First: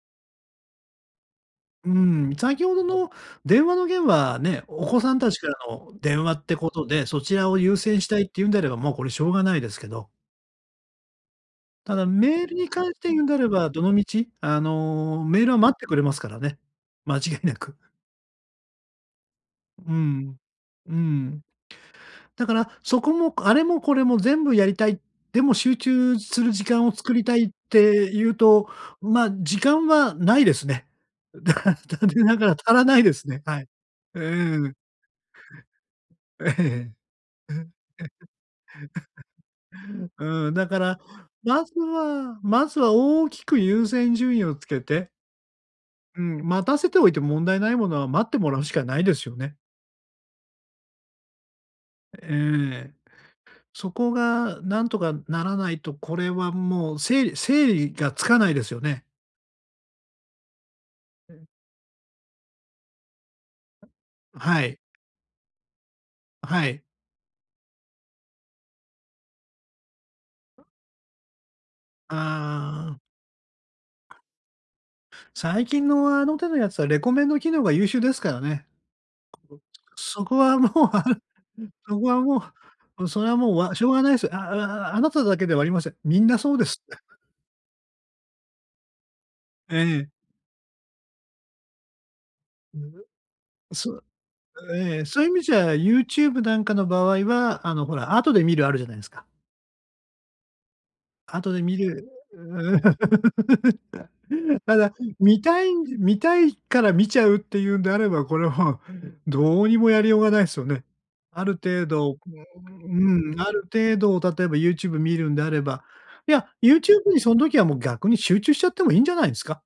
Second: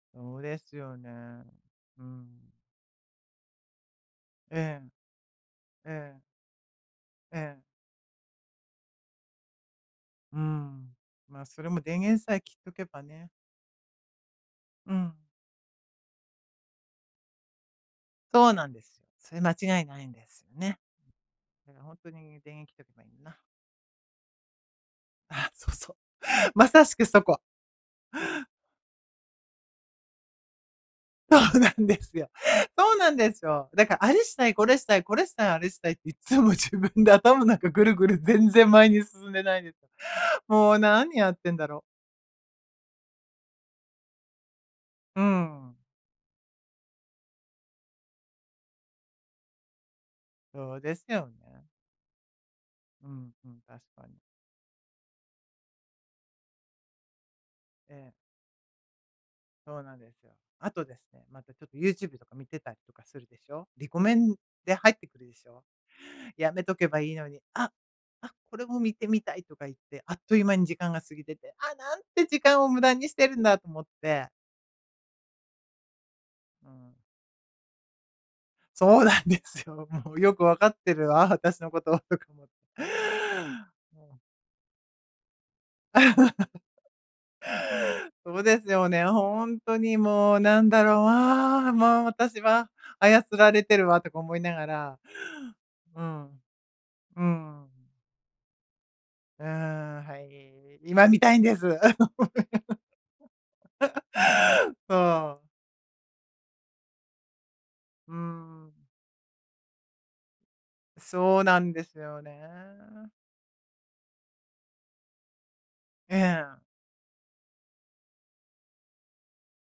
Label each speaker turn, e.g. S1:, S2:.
S1: そうですよね。
S2: うー
S1: う
S2: ん、
S1: ん。
S2: 先ほどの電話の件はね、
S1: え
S2: お
S1: え。
S2: 子さんたちからの
S1: ええ。
S2: 電話ってことで、そち
S1: え
S2: らを
S1: え。
S2: 優先したいっていうんであれば、もうこれしょうがないですけど。
S1: うん。ま、それも
S2: た
S1: 電
S2: だ
S1: 源さえ
S2: メー
S1: 切
S2: ル
S1: っ
S2: に
S1: と
S2: 関
S1: け
S2: し
S1: ば
S2: て言うん
S1: ね。
S2: であれば、どの道、あ
S1: うん。
S2: の、メールを待ってくれますからね、間違いなく。
S1: そうなんです。それ間違い
S2: う
S1: ないんで
S2: ん。
S1: すよね。
S2: うん。
S1: だからほんとに
S2: だか
S1: 電源
S2: ら、
S1: 切っとけ
S2: そ
S1: ばいい
S2: こ
S1: んだ
S2: も
S1: な。
S2: あれもこれも全部やりたい、で
S1: あ、
S2: も
S1: そう
S2: 集
S1: そ
S2: 中す
S1: う。
S2: る時
S1: まさ
S2: 間を
S1: しく
S2: 作
S1: そ
S2: りた
S1: こ。
S2: いっていうと、ま、時間はないですね。
S1: そ
S2: だ
S1: う
S2: か
S1: な
S2: ら
S1: んで
S2: 残
S1: す
S2: 念
S1: よ。
S2: ながら足ら
S1: そ
S2: な
S1: う
S2: い
S1: な
S2: で
S1: ん
S2: す
S1: で
S2: ね。
S1: す
S2: はい。
S1: よ。だから、あ
S2: う
S1: れしたい、こ
S2: ーん。
S1: れしたい、これしたい、あれしたいっていっつも自
S2: ええ。
S1: 分で頭の中ぐるぐる全然前に進んでないですよ。
S2: うん、だ
S1: も
S2: か
S1: う
S2: ら
S1: 何やってん
S2: ま
S1: だ
S2: ず
S1: ろ。
S2: はまずは大きく優先順位をつけて。
S1: うん。
S2: うん、待たせておいても問題ないものは待ってもらうしかないですよね。
S1: そうですよね。
S2: ええ。
S1: うんうん、確
S2: そ
S1: か
S2: こ
S1: に。
S2: が何とかならないと、これはもう整理整理
S1: え
S2: が
S1: え。
S2: つかないですよね。
S1: そうなんですよ。あとですね、
S2: う
S1: ま
S2: ん。
S1: たちょっとユーチューブとか見てたりとかするでしょ。リコメン
S2: ん、は
S1: で
S2: い。
S1: 入ってくるでしょ。
S2: あ、
S1: やめ
S2: は
S1: と
S2: い。
S1: けばいいのに、あ、あ、これも見てみたいとか言って、あっという間に時間が過ぎてて、あ、なんて時間を無駄
S2: ああ。
S1: にしてるんだと思って。
S2: 最近のあの手のや
S1: う
S2: つは
S1: ん。
S2: レコメンド機能が優秀ですからね。
S1: そうなんですよ。もう
S2: そ
S1: よ
S2: こ
S1: くわ
S2: は
S1: か
S2: も
S1: っ
S2: う
S1: て
S2: わ
S1: る
S2: る
S1: わ、私のこと、
S2: そこ
S1: と
S2: は
S1: か
S2: も
S1: 思って。
S2: うそれはもうわしょう
S1: う
S2: がない
S1: ん。
S2: すよ。ああああなただけではありません。みんなそうです。
S1: そうですよね、ほん
S2: え
S1: とに
S2: え。
S1: もう、何だろう、ああ、もう私は 操られてる
S2: そ
S1: わ、
S2: う、
S1: とか思いなが
S2: えええ
S1: ら。
S2: え、そういう意味じゃユ
S1: う
S2: ーチュー
S1: ん。
S2: ブなんかの場合
S1: う
S2: は、
S1: ん。
S2: あのほら、後で見る、あるじゃないんすか。
S1: うーん、はい。今見たいん
S2: 後
S1: で
S2: で
S1: す。
S2: 見る。だた だ、
S1: そ
S2: 見
S1: う。
S2: たい見たいから見ちゃうっていうんであれ
S1: うー
S2: ば、これ、もう、
S1: ん。
S2: どうにもやりようがないっすよね。
S1: そう
S2: ある
S1: なんで
S2: 程
S1: す
S2: 度う
S1: よね。
S2: うん、ある程度を例えばユーチューブ見るんであれば、
S1: え
S2: いや、
S1: え。
S2: ユーチューブにその時はもう逆に集中しちゃってもいいんじゃないですか？